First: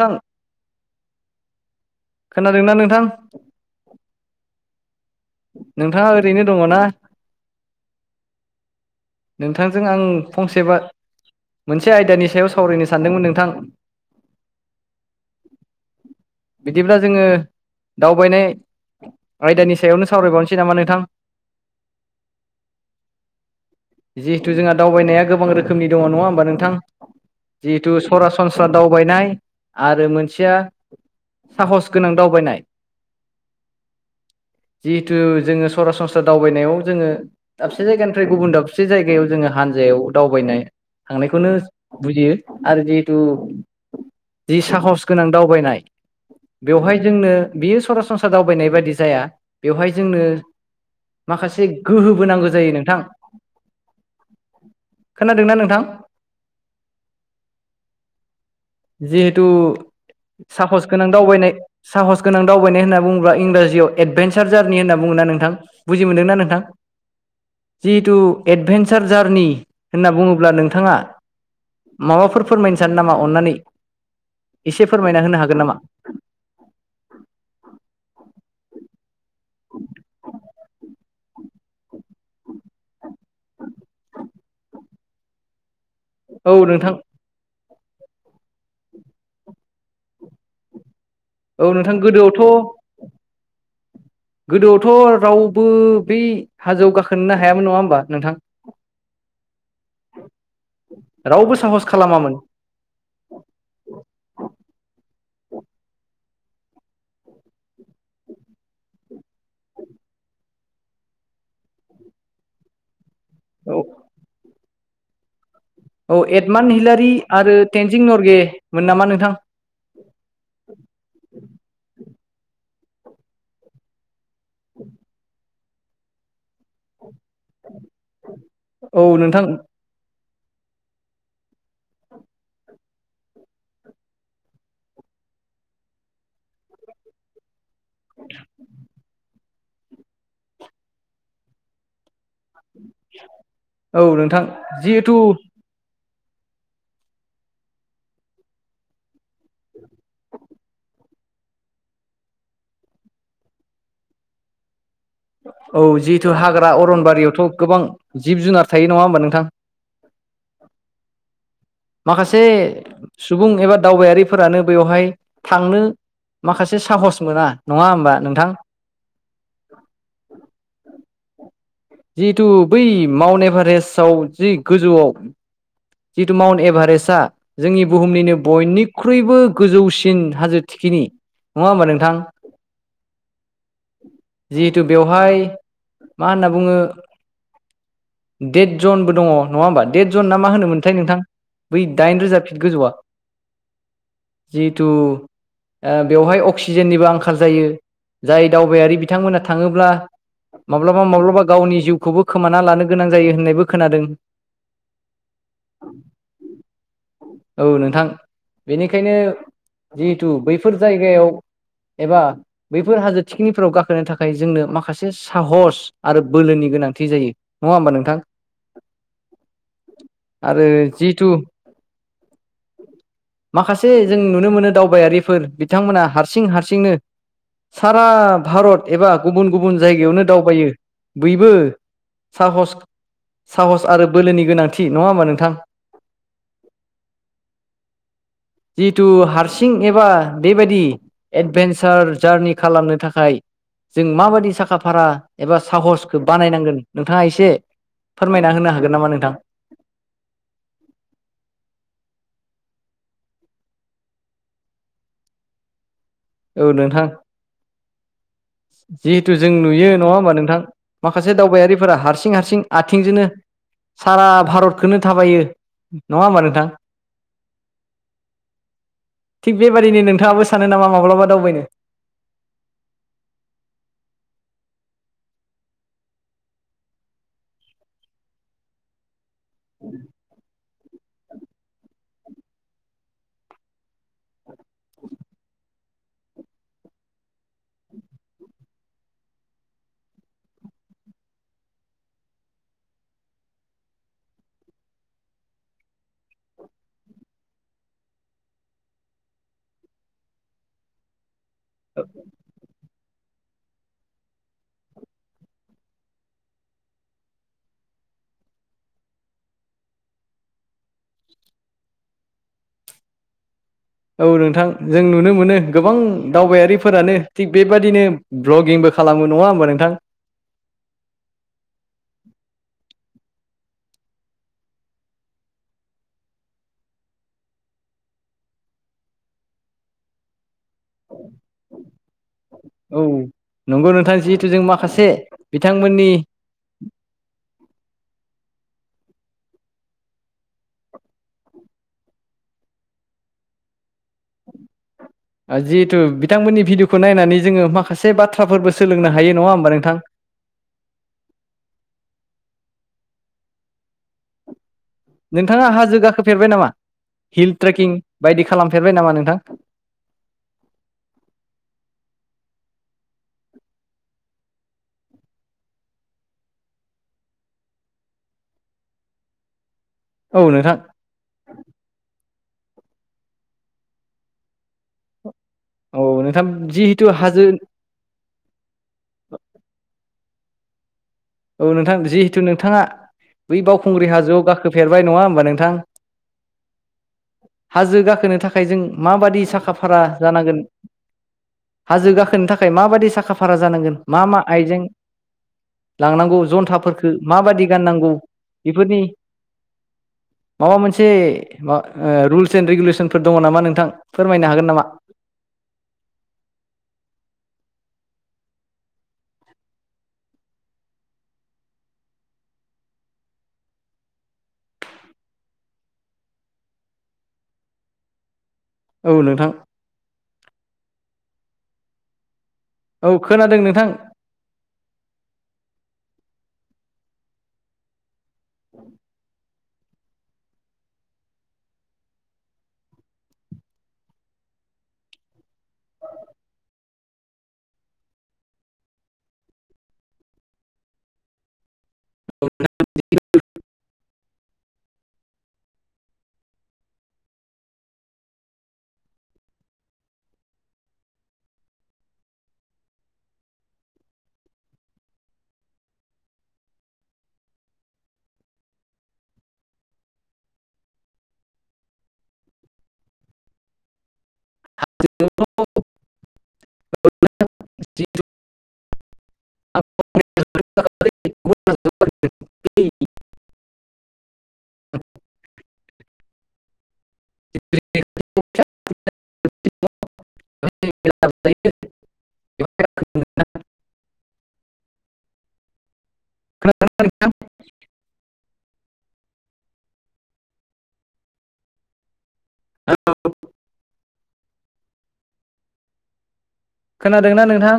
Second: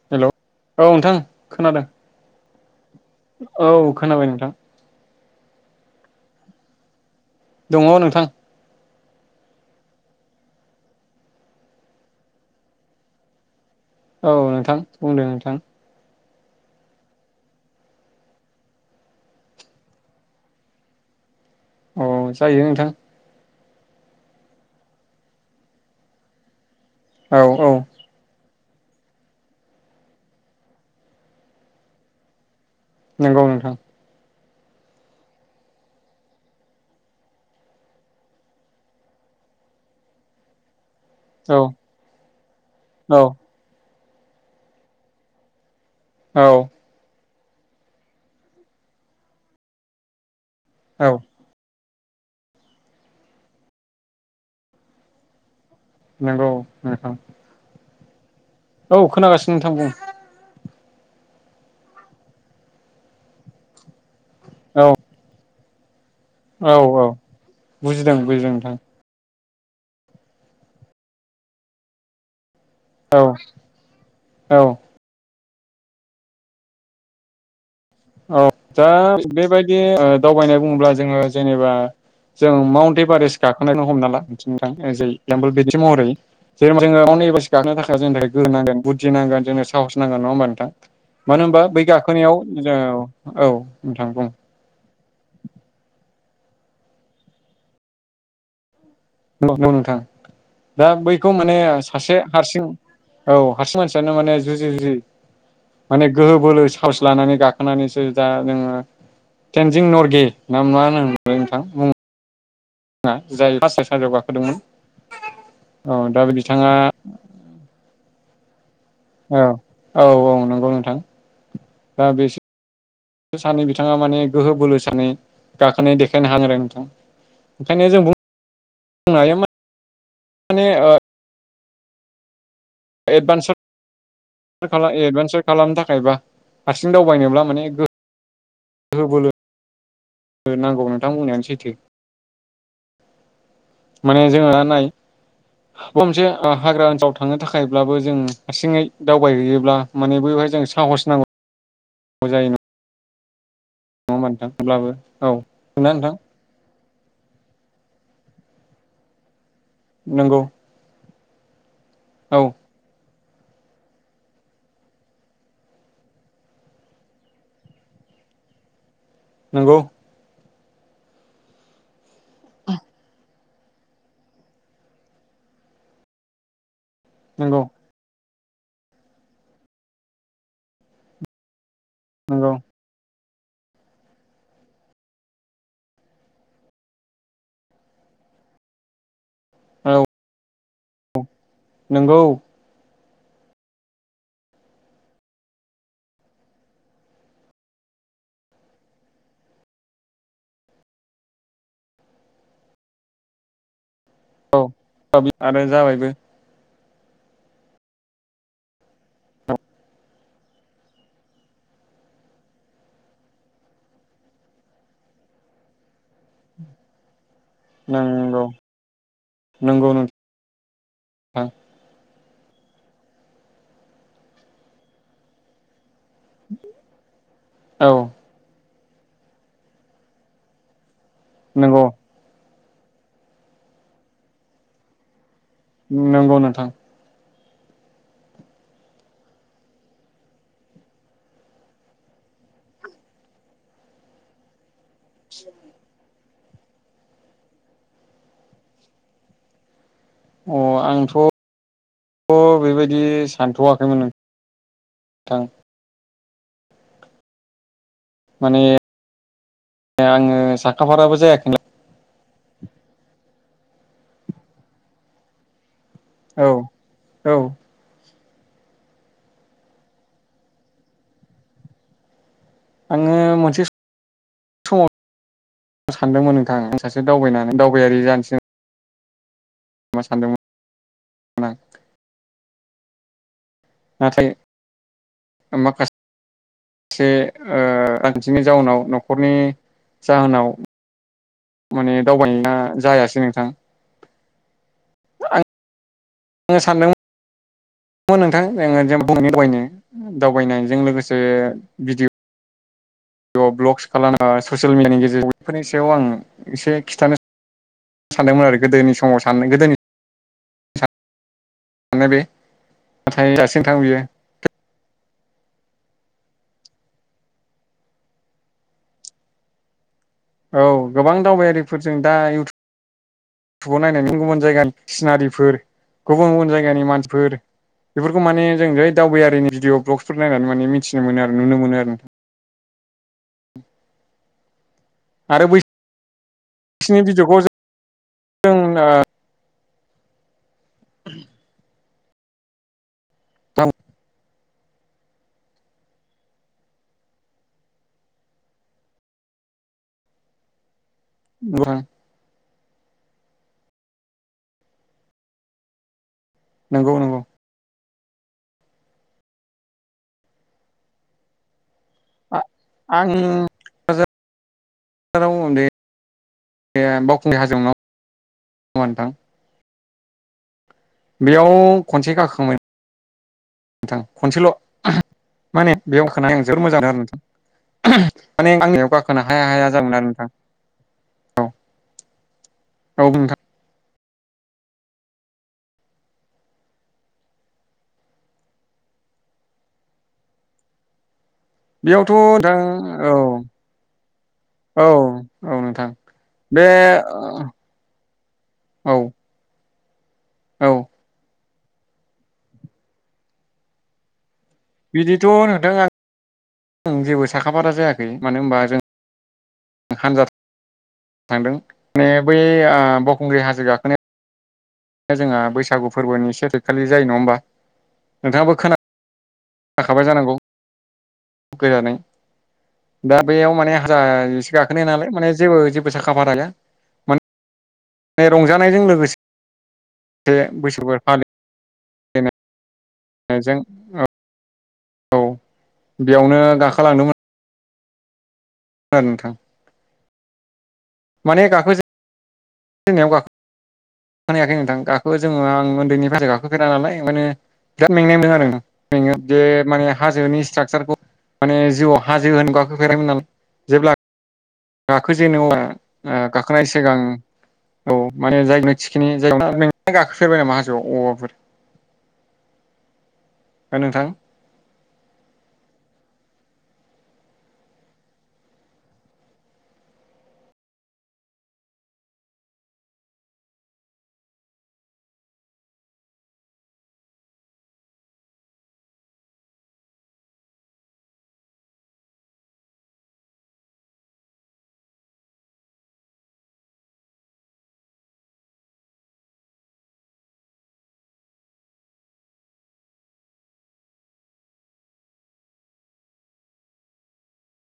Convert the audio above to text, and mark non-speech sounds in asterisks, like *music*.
नोंथां हेलौ औ नोंथां खोनादों। खोनादोंना नोंथां औ खोनाबाय नोंथां। नोंथाङा ओरैनो दङ' ना? दङ' नोंथां। नोंथांजों आं फंसेबा मोनसे आयदानि सायाव सावरायनो सानदोंमोन नोंथां। औ नोंथां बुंदो नोंथां बिदिब्ला जोङो दावबायनाय आयदानि सायावनो सावरायबावनोसै नामा नोंथां अ जायो नोंथां जिहेतु जोंहा दावबायनाया गोबां रोखोमनि दङ' नङा होमबा नोंथां, औ औ जिहेतु सरासन स्रा दावबायनाय आरो मोनसेया साहस गोनां दावबायनाय नोंगौ नोंथां। जिहेथु जोङो सरासनस्रा दावबायनायाव जोङो दाबसे जायगानिफ्राय गुबुन दाब से जायगायाव जोङो हानजायाव दावबायनाय थांनायखौनो औ बुजियो आरो औ जिहेथु जि साहस गोनां दावबायनाय औ बेवहाय जोंनो बियो सरासनस्रा दावबायनाय बायदि जाया बेवहाय जोंनो औ माखासे गोहोबो नांगौ जायो नोंथां। खोनादोंना नोंथां? नोंगौ नोंथां। औ जिहेतु खोनागासिनो नोंथां बुं साहस गोनां दावनाय साहस गोनां दावबायनाय होनना बुङोब्ला इंराजियाव एदभे चार जारनि औ होनना बुङोना नोंथां, बुजि मोनदोंना नोंथां, औ औ बुजिदों जिहेथु बुजिदों नोंथां एडभेन्सार जारनि होनना बुङोब्ला नोंथाङा माबाफोर फोरमायनो सानो नामा औ अनानै औ एसे फोरमायना होनो हा गोन नामा? औ दा बेबायदि ओ दावबायनाय बुङोब्ला जोङो जेनेबा जों माउन्ट एभारेष्ट गाखोनायखौनो हमना ला नोंथां एज ए एक्जामपल महरै औ जेनेबा जों नोंथां माउन्ट एभारेस्ट गाखोनो थाखाय जोंनो थाखाय गोहो नांगोन बुद्धि नांगोन जोंनो साहस नांगोन नङा होमबा नोंथां। मानो होनबा औ बै नोंथां गाखोनायाव गोदोआवथ' जोङो, औ नोंथां बुं थ' रावबो बै हाजोआव गाखोनोनो हायामोन नङा होमबा नोंथां। नोंगौ-नोंगौ नोंथां। दा बैखौ रावबो माने साहस सासे खालामामोन हारसिं औ हारसिं मानसियानो माने जुजि-जुजि माने गोहो बोलो साहस लानानै गाखोनानैसो दा जोङो तटेनजिं नरगे ना मा होनोमोनलाय नोंथां मुं ङा जाय औ फासा बेहाजोआव गाखोदोंमोन। औ दा बिथाङा एडमान् हिलारि आरो तटेनजिं नर गे। औ औ औ नंगौ नोंथां दा बेसे सानै बिथाङा माने गोहो बोलो सानै गाखोनाय देखायनो हानाय आरो नोंथां ओंखायनो जों औ बुंनो हायो नोंथां माने ओ एडभान्स एडभान्सार खालामनो थाखाय बा हारसिं दावबायनोब्ला माने गो गोहो बोलो नांगौ नोंथांबुंनायानो सैथो। औ नोंथां जिहेथु बबेबा मोनसे हाग्रा ओनसोलाव थांनो थाखायब्लाबो जों हारसिङै दावबायहैयोब्ला माने बेवहाय जों साहस नांगौ जायो नङा नङा होमबा नोंथां थेवब्लाबो औ जिहेतु हाग्रा अरनबारियावथ' गोबां जिब जुनार थायो नङा होमबा नोंथां। नंगौ औ माखासे सुबुं एबा दावबायारिफोरानो बेवहाय थांनो माखासे साहस मोना नङा होमबा नोंथां। नंगौ जिहेथु बै माउन्ट एभारेस्टआव जि गोजौआव जिथु माउन्ट एभारेस्टआ नंगौ जोंनि बुहुमनिनो बयनिख्रुइबो गोजौसिन हाजो थखिनि नङा हमबा नोंथां। नंगौ औ जिहेथु बेवहाय मा होनना बुङो देट जनबो दङ। नङा होमबा देट जन ना मा होनोमोनथाय नोंथां बै दाइन रोजा नंगौ फिट गोजौआ। जिथु ओ बेवहाय अक्सिजेननिबो आंखाल जायो जाय दावबायारि बिथांमोना थाङोब्ला माब्लाबा-माब्लाबा गावनि जिउखौबो खोमाना लानो गोनां जायो होननायबो खोनादों। औ दाबि आरो जाबायबो। औ नोंथां बेनिखायनो जिहेथु बैफोर जायगायाव एबा बैफोर हाजो थिखिनिफोराव गाखोनो थाखाय जोंनो माखासे साहस आरो बोलोनि गो गोनांथि जायो। नङा होमबा नोंथां नंगौ नंगौ नोंथां आरो जिथु माखासे जों नुनो मोनो दावबायारिफोर बिथांमोना हारसिं-हारसिंनो औ सारा भारत एबा गुबुन-गुबुन जायगायावनो दावबायो। बयबो नंगौ साहस-साहस आरो बोलोनि गोनांथि नङा होमबा नोंथां। नंगौ नोंथां। *inaudible* जिहेथु हारसिं एबा बेबायदि एडभेन्सार जारनि खालामनो थाखाय जों माबायदि साखा फारा एबा साहस खौ बानायनांगोन नोंथाङा एसे फोरमायना होनो हागोन नामा नोंथां अ आंथ थ बेबायदि सानथवाखैमोन नोंथां औ नोंथां माने जिहेथु जों नुयो नङा होमबा आङो नोंथां साखाफाराबो माखासे जायाखै दावबायारिफोरा हारसिं हारसिं हारसिं आथिंजोंनो सारा भारतखौनो थाबायो नङा होनबा औ नोंथां औ थिग बेबादिनो नोंथाङाबो सानो नामा माब्लाबा दावबायनो आंङो मोनसे समाव सानदोंमोन नोंथां आं सासे दावबायनानै दावबायारि जानोसै मा सानदोंमोन? नाथाय माखा एसे रानसेनि जाउनाव नखरनि जाहोनाव माने दावबायनाया जायासै नोंथां। आं सानदों नोंथां जोंङो जों बुंनो दावनो दावबायनायजों लोगोसे भिडिअ भ ब्लगस खालाम ससियेल मिडियानि गेजेरजों बेफोरनि सायाव आं एसे खिन्थानो सानो। सानदोंमोन आरो गोदोनि समाव सान गोदोनि मानो बे नाथाय थां बियो औ नोंथां जों नुनो मोनो। गोबां दावबायारिफोरानो थिग बेबादिनो भ्लगिंबो खालामो नङा होमबा नोंथां। औ गोबां दावबायारिफोरजों दा इउटुब टुबाव नायनानै गुबुन गुबुन जायगानि सिनारिफोर गुबुन गुबुन जायगानि मानसिफोर बेफोरखौ माने जों जै दावबायारिनि भिडिअ ब्लगसफोर नायनानै माने मिथि मोनो आरो नुनो मोनो आरो नोंथां। औ नंगौ नोंथां जिहेथु जों माखासे आरो बिथांमोननि बिसिनि भयखौ जों। थाम- जिहेथु बिथांमोननि भिडिअखौ नायनानै जोंङो माखासे बाथ्राफोरबो सोलोंनो हायो नङा होमबा नोंथां। *inaudible* अ। नोंथाङा हाजो गाखोफेरबाय नामा नंगौ नंगौ हिल ट्रेकिं बायदि खालामफेरबाय नामा नोंथां? आं बे बावखुंग्रि हाजोआव नोंथां। औ नोंथां। बेयाव खनसे गाखोखांबाय आं नोंथां खनसेल माने बे औ अखानाय आं नोंथां जोबबोद मोजांनो आरो जिहेथु हाजो नोंथां। माने आंनियाव गाखोनो हाया हाया जागोन आरो नोंथां। औ नोंथां जिहेथु नोंथाङा औ नोंथां बै बाव खुंग्रि हाजोआव गाखोफेरबाय नङा होमबा नोंथां। हाजो गाखोनो थाखाय जों माबादि साखा फारा जानांगोन हाजो बेयावथ' गाखोनो नोंथां थाखाय औ माबायदि साखा फारा जानांगोन मा मा आइजें औ औ नोंथां लांनांगौ बे जन्थाफोरफोरखौ माबादि गाननांगौ बेफोरनि औ औ माबा मोनसे मा रुल्स एन्ड रेगुलेसनफोर दङ नामा नोंथां। फोरमायनो हागोन नामा बिदिथ नोंथां आं जेबो साखाफारा जायाख मानो होनबा जों हानजा थांदों माने बै बावखुंग्रि हाजो गाखोनाया। जोंहा बैसागु फोरबोनि सेथिखालि जायो नङा हबा नोंथाङाबो औ नोंथां खोनाखाबाय जानांगौ गोजानै। औ दा बेयाव खोनादों माने नोंथां हाजार एसे गाखोनो नालाय माने जेबो जेबो साखाफाराया नै रंजानायजों लोगोस बैसफोर फालि फालिजों औ बेयावनो गाखालांदोंमोन। आरो नोंथां माने गाखो जो *inaudible* खोनायाखै नोंथां गाखो जो आं उन्दैनि बाथ गाखोफेरा नालाय ओंखायनो बिराद मेंनाय मोन आरो मेंङो जे माने हाजोनि स्ट्राकसारखौ माने जिउआव हाजो होनो गाखोफेरामोन नालाय जेब्ला गाखो जे नङा गाखोनाय सिगां औ माने जायगायाव थिखिनि जायगा नों गाखोफेरबाय नामा हाजोआव औबाफोर *inaudible* *unintelligible* नोंथां *inaudible* *unintelligible* *inaudible* *unintelligible* *inaudible* *unintelligible* *inaudible* *unintelligible* *inaudible* *unintelligible* खोनादोंना नोंथां?